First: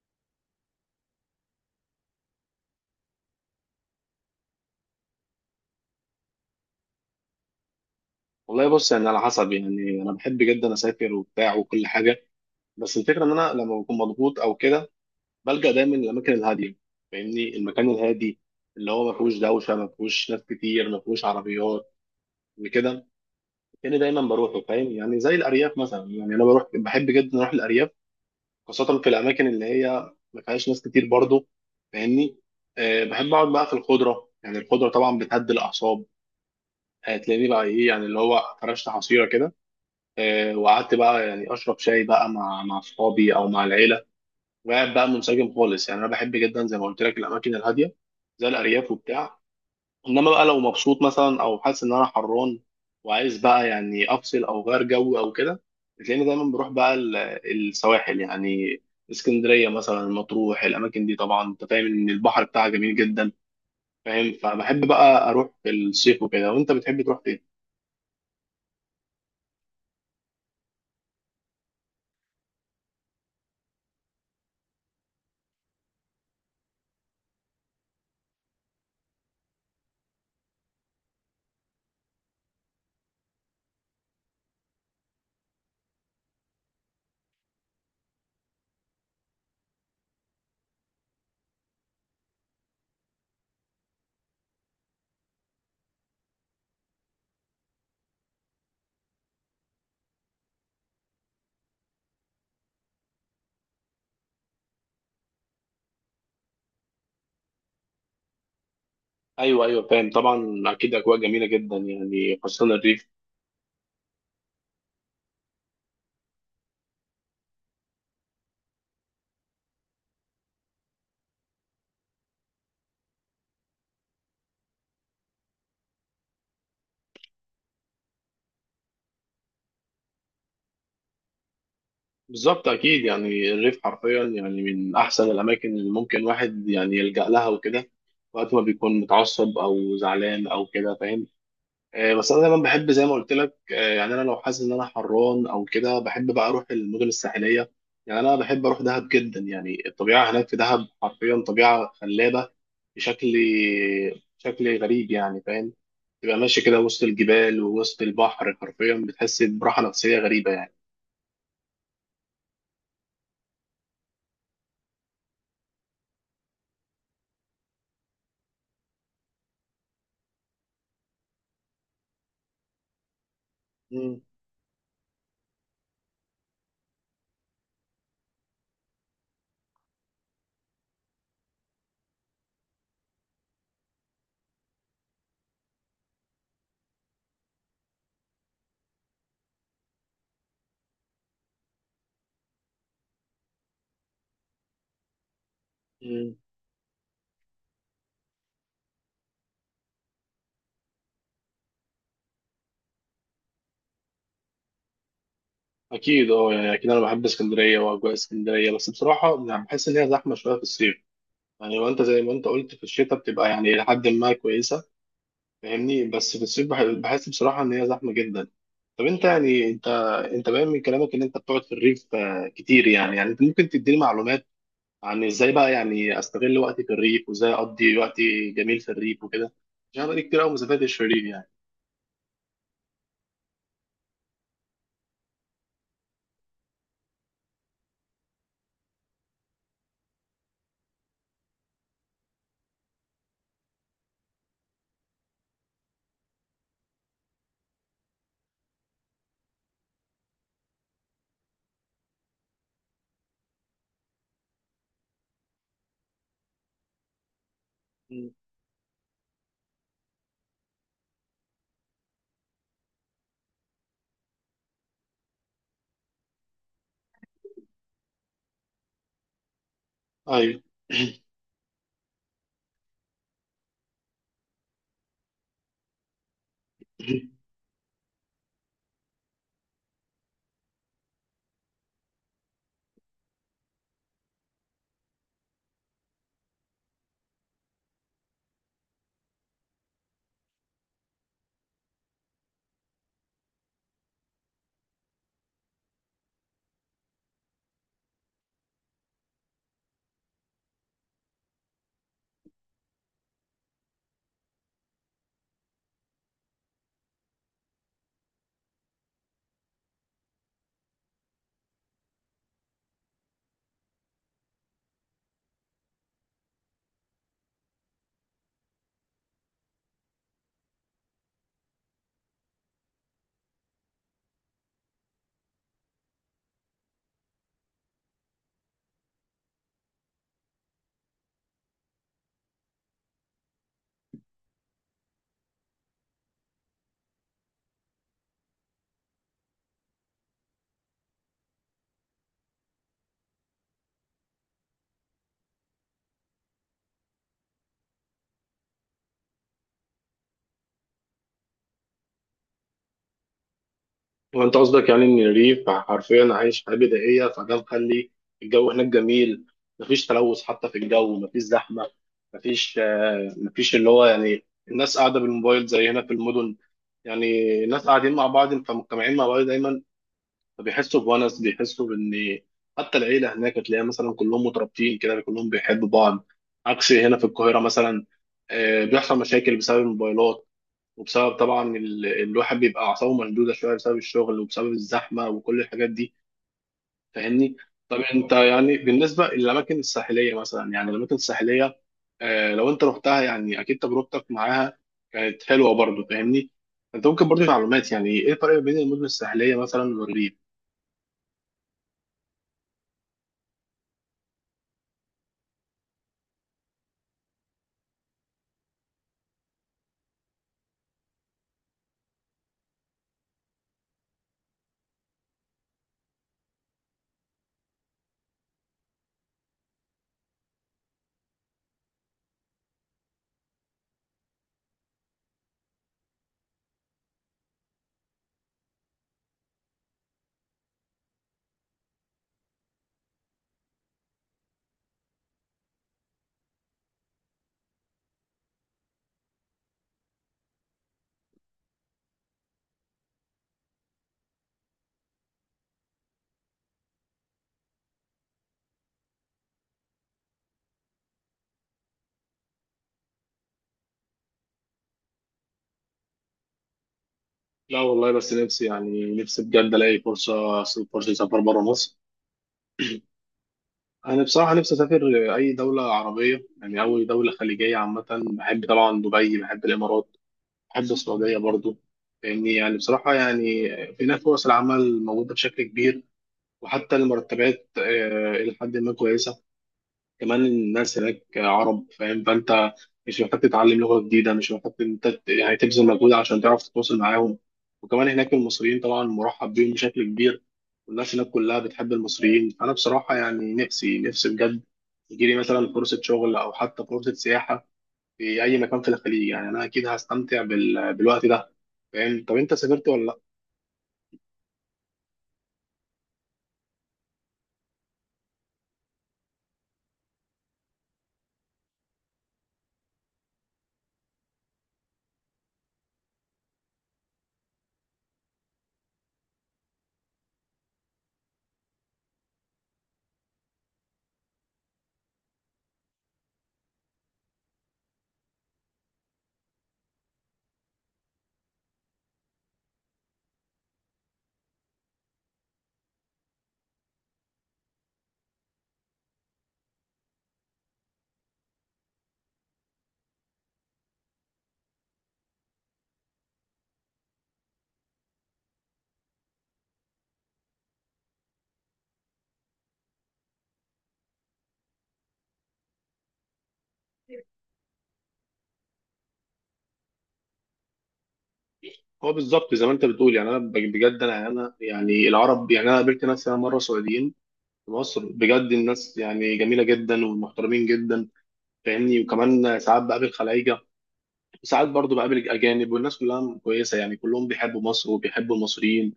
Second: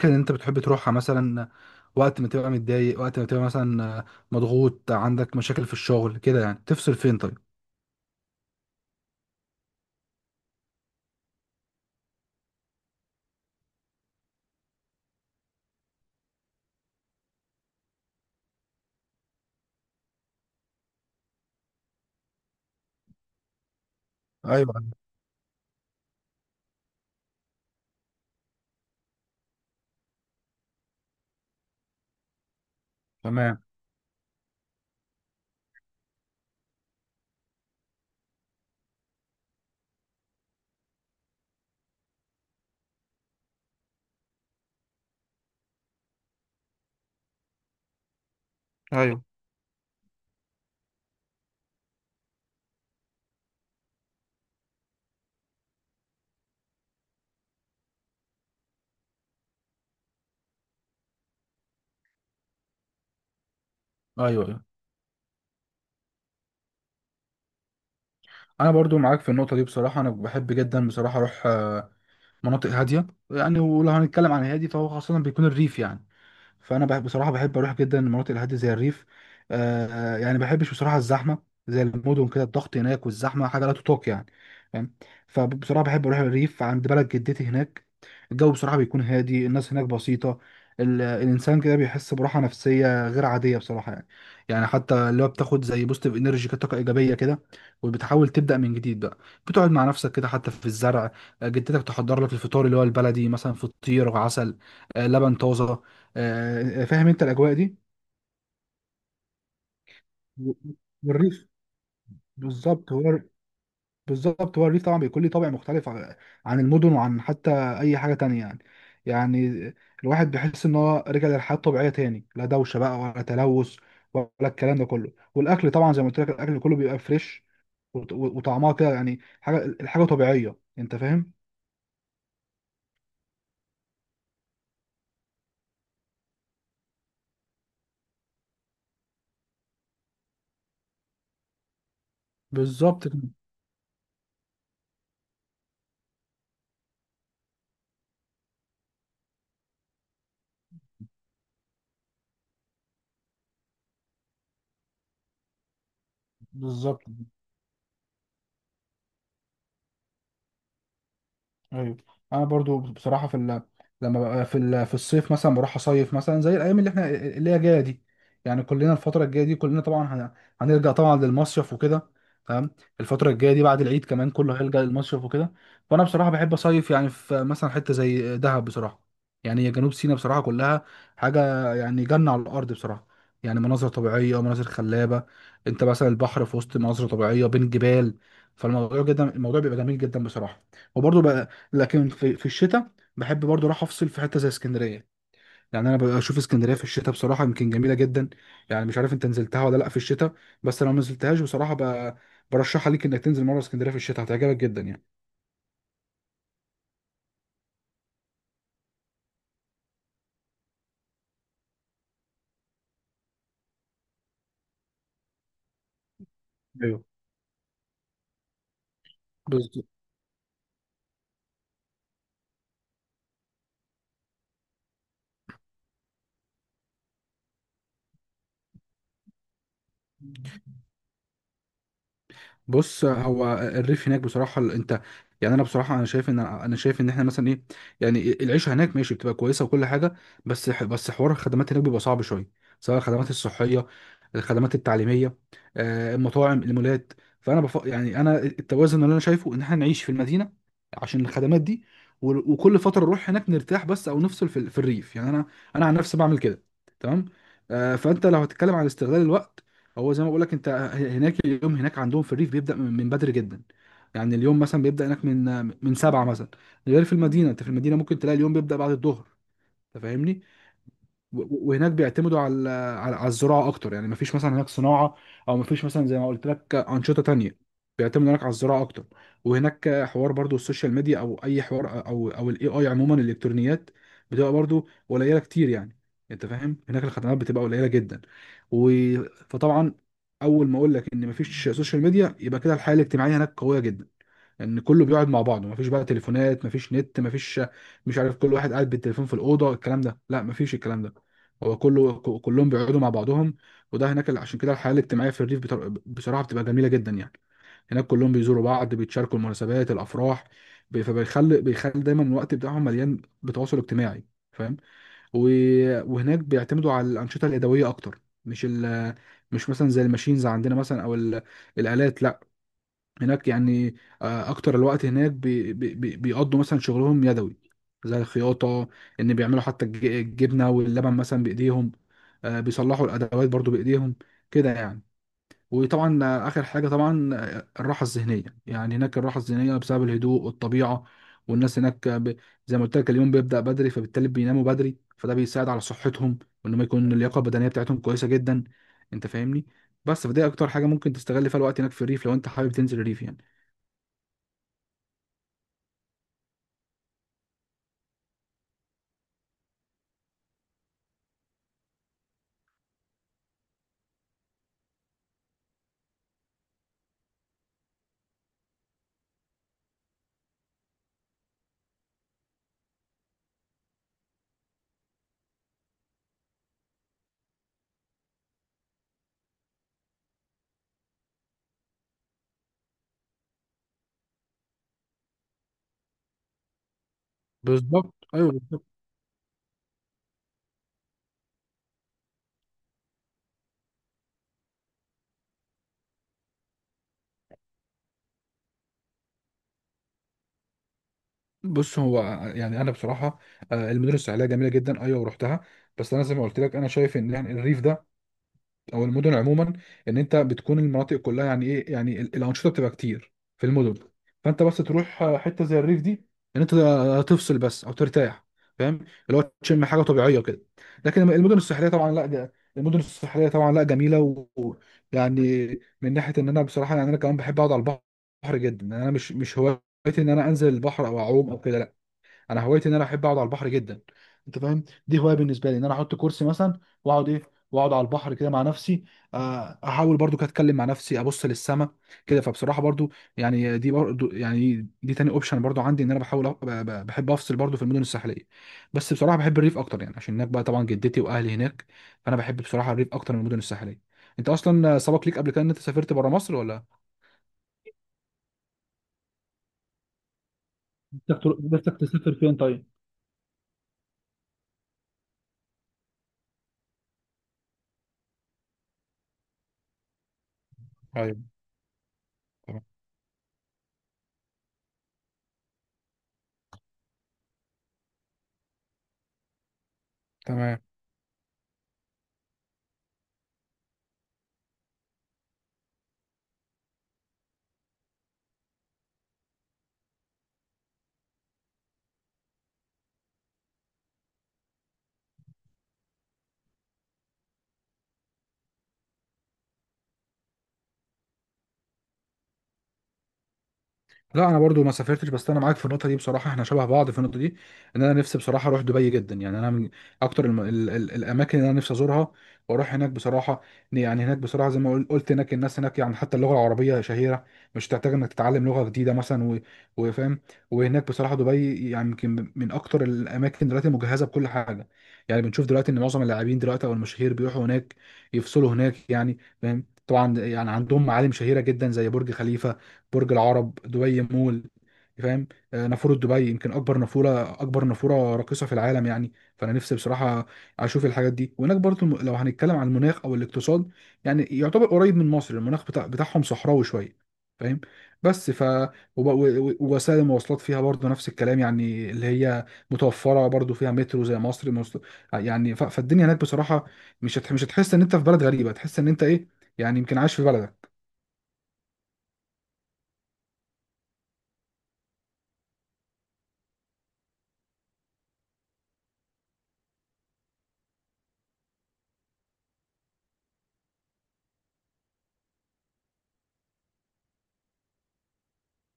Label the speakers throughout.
Speaker 1: الأماكن اللي أنت بتحب تروحها مثلا، وقت ما تبقى متضايق، وقت ما تبقى مثلا مضغوط، عندك مشاكل في الشغل كده يعني، تفصل فين طيب؟
Speaker 2: والله بص، يعني على حسب. يعني انا بحب جدا اسافر وبتاع وكل حاجه، بس الفكره ان انا لما بكون مضغوط او كده بلجأ دايما للاماكن الهاديه. فاهمني؟ المكان الهادي اللي هو ما فيهوش دوشه، ما فيهوش ناس كتير، ما فيهوش عربيات وكده. يعني دايما بروحه،
Speaker 1: ايوه.
Speaker 2: فاهم؟ يعني زي الارياف مثلا. يعني انا بروح، بحب جدا اروح الارياف، خاصه في الاماكن اللي هي ما فيهاش ناس كتير برضه. فاهمني؟ أه، بحب اقعد
Speaker 1: تمام.
Speaker 2: بقى في الخضره. يعني الخضره طبعا بتهدي الاعصاب. هتلاقيني بقى ايه؟ يعني اللي هو فرشت حصيره كده، وقعدت بقى يعني اشرب شاي بقى مع اصحابي او مع العيله، وقاعد بقى منسجم خالص. يعني انا بحب جدا زي ما قلت لك الاماكن الهاديه زي الارياف
Speaker 1: ايوه،
Speaker 2: وبتاع. انما بقى لو مبسوط مثلا، او حاسس ان انا حران وعايز بقى يعني افصل او غير جو او كده، بتلاقيني دايما بروح بقى السواحل، يعني اسكندريه مثلا، مطروح. الاماكن دي طبعا انت فاهم ان البحر بتاعها جميل جدا، فاهم؟
Speaker 1: ايوه. ايوه،
Speaker 2: فبحب بقى اروح في الصيف وكده. وانت بتحب تروح فين؟
Speaker 1: انا برضو معاك في النقطه دي بصراحه، انا بحب جدا بصراحه اروح مناطق هاديه، يعني ولو هنتكلم عن هادي فهو خاصه بيكون الريف يعني. فانا بصراحه بحب اروح جدا المناطق الهاديه زي الريف. آه يعني ما بحبش بصراحه الزحمه، زي المدن كده، الضغط هناك والزحمه حاجه لا تطاق يعني، فاهم؟ فبصراحه بحب اروح الريف عند بلد جدتي هناك. الجو بصراحه بيكون هادي، الناس هناك بسيطه. الانسان كده بيحس براحه نفسيه غير عاديه بصراحه يعني. يعني حتى اللي هو بتاخد زي بوستيف انرجي كده، طاقه ايجابيه كده، وبتحاول تبدا من جديد بقى. بتقعد مع نفسك كده، حتى في الزرع. جدتك تحضر لك الفطار اللي هو البلدي مثلا، فطير وعسل، لبن طازه. فاهم انت الاجواء دي؟
Speaker 2: ايوه ايوه، فاهم طبعا. اكيد اجواء جميله
Speaker 1: والريف
Speaker 2: جدا يعني، خاصه
Speaker 1: بالظبط
Speaker 2: الريف.
Speaker 1: هو، بالظبط هو الريف طبعا بيكون ليه طابع مختلف عن المدن، وعن حتى اي حاجه تانية يعني. يعني الواحد بيحس ان هو رجع للحياه الطبيعيه تاني، لا دوشه بقى ولا تلوث ولا الكلام ده كله، والاكل طبعا زي ما قلت لك الاكل كله بيبقى فريش، وطعمها كده يعني حاجه، الحاجه طبيعيه، انت فاهم؟
Speaker 2: بالظبط. اكيد يعني الريف حرفيا يعني من احسن الاماكن اللي ممكن واحد يعني يلجأ لها وكده، وقت ما بيكون متعصب او زعلان او كده، فاهم؟ آه، بس انا دايما بحب زي
Speaker 1: بالظبط
Speaker 2: ما
Speaker 1: كده،
Speaker 2: قلت لك، يعني انا لو حاسس ان انا حران او كده بحب بقى اروح المدن الساحليه. يعني انا بحب اروح دهب جدا. يعني الطبيعه هناك في دهب حرفيا طبيعه خلابه بشكل شكل غريب، يعني فاهم؟ تبقى ماشي كده
Speaker 1: بالظبط،
Speaker 2: وسط الجبال ووسط البحر، حرفيا بتحس براحه نفسيه غريبه يعني.
Speaker 1: ايوه. انا برضو بصراحه لما ببقى في الصيف مثلا بروح اصيف مثلا زي الايام اللي احنا اللي هي جايه دي، يعني كلنا الفتره الجايه دي، كلنا طبعا هنرجع طبعا للمصيف وكده. تمام. الفتره الجايه دي بعد العيد كمان كله هيلجأ للمصيف وكده. فانا بصراحه بحب اصيف يعني في مثلا حته زي دهب بصراحه، يعني هي جنوب سيناء بصراحه كلها حاجه، يعني جنه على الارض بصراحه. يعني مناظر طبيعيه ومناظر خلابه، انت مثلا البحر في وسط مناظر طبيعيه بين جبال، فالموضوع جدا، الموضوع بيبقى جميل جدا بصراحه. وبرضه لكن في الشتاء بحب برضو اروح افصل في حته زي اسكندريه، يعني انا
Speaker 2: مم.
Speaker 1: بشوف اسكندريه في الشتاء بصراحه يمكن جميله جدا. يعني مش عارف انت نزلتها ولا لا في الشتاء، بس لو ما نزلتهاش بصراحه برشحها ليك انك تنزل مره اسكندريه في الشتاء، هتعجبك جدا يعني.
Speaker 2: اكيد. اه، يعني اكيد انا بحب اسكندريه واجواء اسكندريه، بس بصراحه يعني بحس ان هي زحمه شويه في الصيف، يعني وانت زي ما انت قلت في الشتاء بتبقى يعني الى حد ما كويسه. فاهمني؟ بس في الصيف
Speaker 1: ايوه.
Speaker 2: بحس بصراحه ان هي زحمه جدا. طب انت يعني
Speaker 1: بز-
Speaker 2: انت باين من كلامك ان انت بتقعد في الريف كتير يعني. يعني انت ممكن تديني معلومات عن ازاي بقى يعني استغل وقتي في الريف، وازاي اقضي وقتي جميل في الريف وكده؟ عشان أنا بقالي كتير قوي ما سافرتش في الريف يعني.
Speaker 1: بص هو الريف هناك بصراحة، انت يعني انا بصراحة، انا شايف ان احنا مثلا ايه، يعني العيشة هناك ماشي بتبقى كويسة وكل حاجة، بس حوار الخدمات هناك بيبقى صعب شوية، سواء الخدمات الصحية، الخدمات التعليمية، المطاعم، المولات. فانا يعني انا التوازن اللي انا شايفه ان احنا نعيش في المدينة عشان الخدمات دي، وكل فترة نروح هناك نرتاح بس، او نفصل في الريف يعني، انا عن نفسي بعمل كده. تمام. فانت
Speaker 2: م.
Speaker 1: لو هتتكلم عن استغلال الوقت، هو زي ما بقول لك، انت هناك اليوم هناك عندهم في الريف بيبدا من بدري جدا، يعني اليوم مثلا بيبدا هناك من 7 مثلا، غير في المدينه، انت في المدينه ممكن تلاقي اليوم بيبدا بعد الظهر، انت فاهمني.
Speaker 2: ايوه.
Speaker 1: وهناك بيعتمدوا على الزراعه اكتر، يعني مفيش مثلا هناك صناعه، او مفيش مثلا زي ما قلت لك انشطه تانية، بيعتمدوا هناك على الزراعه اكتر. وهناك حوار برضو السوشيال ميديا، او اي حوار او الاي عموما الالكترونيات بتبقى برضو قليله كتير يعني، انت فاهم، هناك الخدمات بتبقى قليله جدا. و... فطبعا، اول ما اقول لك ان مفيش سوشيال ميديا، يبقى كده الحياه الاجتماعيه هناك قويه جدا، ان كله بيقعد مع بعضه، مفيش بقى تليفونات، مفيش نت، مفيش، مش عارف، كل واحد قاعد بالتليفون في الاوضه، الكلام ده لا، مفيش الكلام ده. هو كله كلهم بيقعدوا مع بعضهم، وده هناك عشان كده الحياه الاجتماعيه في الريف بصراحه بتبقى جميله جدا يعني، هناك كلهم بيزوروا بعض، بيتشاركوا المناسبات، الافراح، فبيخلي دايما الوقت بتاعهم مليان بتواصل اجتماعي، فاهم. وهناك بيعتمدوا على الانشطه اليدويه اكتر، مش مثلا زي الماشينز عندنا مثلا، او الالات لا، هناك يعني، اكتر الوقت هناك بيقضوا مثلا شغلهم يدوي، زي الخياطة، ان بيعملوا حتى الجبنة واللبن مثلا بايديهم، بيصلحوا الادوات برضو بايديهم كده يعني. وطبعا اخر حاجة طبعا، الراحة الذهنية، يعني هناك الراحة الذهنية بسبب الهدوء والطبيعة، والناس هناك زي ما قلت لك اليوم بيبدأ بدري، فبالتالي بيناموا بدري، فده بيساعد على صحتهم، وان ما يكون اللياقة البدنية بتاعتهم كويسة جدا، انت فاهمني. بس فدي اكتر حاجة ممكن تستغل فيها الوقت هناك في الريف، لو انت حابب تنزل الريف يعني.
Speaker 2: وانت قصدك يعني ان الريف حرفيا عايش حياه بدائيه، فده مخلي الجو هناك جميل، مفيش تلوث حتى في الجو، مفيش زحمه، مفيش مفيش اللي هو يعني الناس قاعده بالموبايل زي هنا في المدن. يعني الناس قاعدين مع بعض، فمجتمعين مع بعض دايما، فبيحسوا بونس، بيحسوا بان حتى العيله هناك تلاقيها مثلا كلهم مترابطين كده، كلهم بيحبوا بعض، عكس هنا في القاهره مثلا. آه، بيحصل مشاكل بسبب الموبايلات، وبسبب طبعا الواحد بيبقى اعصابه مشدوده شويه بسبب الشغل وبسبب الزحمه وكل الحاجات دي، فاهمني؟ طب
Speaker 1: بالظبط،
Speaker 2: انت
Speaker 1: ايوه،
Speaker 2: يعني
Speaker 1: بالظبط.
Speaker 2: بالنسبه للاماكن الساحليه مثلا، يعني الاماكن الساحليه آه لو انت رحتها يعني اكيد تجربتك معاها كانت حلوه برضو، فاهمني؟ انت ممكن برضو معلومات يعني ايه الفرق بين المدن الساحليه مثلا والريف؟
Speaker 1: بص هو، يعني انا بصراحه، المدن الساحليه جميله جدا، ايوه، ورحتها. بس انا زي ما قلت لك، انا شايف ان يعني الريف ده، او المدن عموما، ان انت بتكون المناطق كلها يعني ايه، يعني الانشطه بتبقى كتير في المدن، فانت بس تروح حته زي الريف دي، ان انت تفصل بس او ترتاح، فاهم، اللي هو تشم حاجه طبيعيه كده. لكن المدن الساحليه طبعا لا، ده المدن الساحليه طبعا لا، جميله، ويعني من ناحيه ان انا بصراحه، يعني انا كمان بحب اقعد على البحر جدا، يعني انا مش هوايتي ان انا انزل البحر او اعوم او كده، لا، انا هوايتي ان انا احب اقعد على البحر جدا. انت فاهم، دي هوايه بالنسبه لي، ان انا احط كرسي مثلا واقعد ايه، واقعد على البحر كده مع نفسي، احاول برضو كده اتكلم مع نفسي، ابص للسما كده، فبصراحه برضو، يعني دي برضو، يعني دي تاني اوبشن برضو عندي، ان انا بحاول بحب افصل برضو في المدن الساحليه، بس بصراحه بحب الريف اكتر يعني، عشان هناك بقى طبعا جدتي واهلي هناك، فانا بحب بصراحه الريف اكتر من المدن الساحليه. انت اصلا سبق ليك قبل كده ان انت سافرت بره مصر ولا؟
Speaker 2: لا والله، بس نفسي يعني نفسي بجد الاقي فرصه اسافر بره
Speaker 1: نفسك
Speaker 2: مصر.
Speaker 1: تسافر فين طيب؟
Speaker 2: انا بصراحه نفسي اسافر اي دوله عربيه، يعني اي دوله خليجيه عامه. بحب طبعا دبي، بحب الامارات، بحب
Speaker 1: ايوه.
Speaker 2: السعودية برضو. لأني يعني
Speaker 1: تمام.
Speaker 2: بصراحة يعني هناك فرص العمل موجودة بشكل كبير، وحتى المرتبات إلى حد ما كويسة. كمان
Speaker 1: تمام.
Speaker 2: الناس هناك عرب، فاهم؟ فأنت مش محتاج تتعلم لغة جديدة، مش محتاج إن أنت يعني تبذل مجهود عشان تعرف تتواصل معاهم. وكمان هناك المصريين طبعا مرحب بيهم بشكل كبير، والناس هناك كلها بتحب المصريين. أنا بصراحة يعني نفسي بجد يجيلي مثلا فرصة شغل أو حتى فرصة سياحة في أي مكان في الخليج. يعني أنا أكيد هستمتع بالوقت ده، فاهم؟ طب انت سافرت ولا لا؟
Speaker 1: لا، انا برضو ما سافرتش، بس انا معاك في النقطه دي بصراحه، احنا شبه بعض في النقطه دي، ان انا نفسي بصراحه اروح دبي جدا، يعني انا من اكتر الاماكن اللي انا نفسي ازورها، واروح هناك بصراحه. يعني هناك بصراحه زي ما قلت، هناك الناس هناك يعني حتى اللغه العربيه شهيره، مش تحتاج انك تتعلم لغه جديده مثلا، وفاهم. وهناك بصراحه دبي يعني يمكن من اكتر الاماكن دلوقتي مجهزه بكل حاجه، يعني بنشوف دلوقتي ان معظم اللاعبين دلوقتي او المشاهير بيروحوا هناك، يفصلوا هناك يعني، فاهم طبعا، يعني عندهم معالم شهيره جدا، زي برج خليفه، برج العرب، دبي مول، يعني فاهم، نافوره دبي، يمكن اكبر نافوره، اكبر نافوره راقصه في العالم، يعني فانا نفسي بصراحه اشوف الحاجات دي. وهناك برضه لو هنتكلم عن المناخ او الاقتصاد، يعني يعتبر قريب من مصر، المناخ بتاعهم صحراوي شويه، فاهم. بس ف وب- و- و- ووسائل المواصلات فيها برضه نفس الكلام، يعني اللي هي متوفره، برضه فيها مترو زي مصر، يعني فالدنيا هناك بصراحه، مش هتحس ان انت في بلد غريبه، تحس ان انت ايه، يعني يمكن عايش في بلدك.
Speaker 2: هو بالظبط زي ما انت بتقول. يعني انا بجد انا يعني العرب، يعني انا قابلت ناس انا مره سعوديين في مصر، بجد الناس يعني جميله جدا ومحترمين جدا، فاهمني؟ وكمان ساعات بقابل خلايجه، وساعات برضو بقابل اجانب، والناس كلها كويسه يعني. كلهم بيحبوا مصر وبيحبوا المصريين،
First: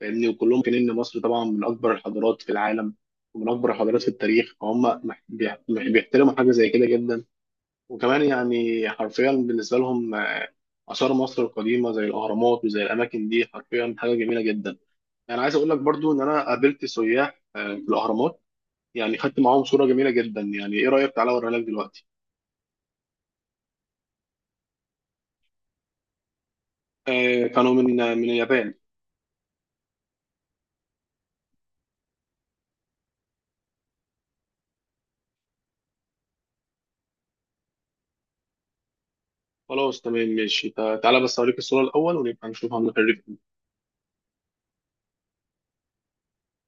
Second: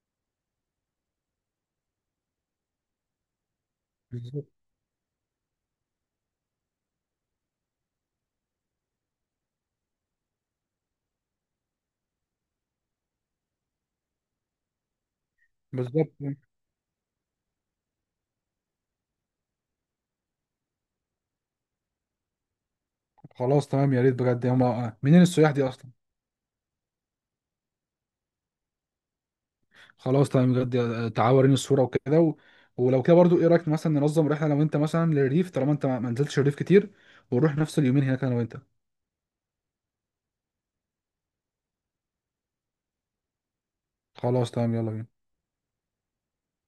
Speaker 2: فاهمني؟ وكلهم كان ان مصر طبعا من اكبر الحضارات في العالم، ومن اكبر الحضارات في
Speaker 1: بالظبط.
Speaker 2: التاريخ، فهم بيحترموا حاجه زي كده جدا. وكمان يعني حرفيا بالنسبة لهم، آثار مصر القديمة زي الأهرامات وزي الأماكن دي حرفيا حاجة جميلة جدا. يعني عايز أقول لك
Speaker 1: بالظبط.
Speaker 2: برضو إن أنا قابلت سياح في الأهرامات، يعني خدت معاهم صورة جميلة جدا. يعني إيه رأيك؟ تعالى أوريها لك دلوقتي.
Speaker 1: خلاص تمام، يا ريت بجد، هما منين السياح دي اصلا؟
Speaker 2: آه، كانوا من من اليابان.
Speaker 1: خلاص تمام بجد، تعالوا وريني الصوره وكده ولو كده برضو، ايه رايك مثلا ننظم رحله، لو انت مثلا للريف، طالما انت ما نزلتش الريف كتير، ونروح نفس اليومين هناك انا وانت.
Speaker 2: خلاص تمام ماشي. تعالى بس أوريك الصورة الأول ونبقى نشوفها من الخريطة.
Speaker 1: خلاص تمام، يلا بينا.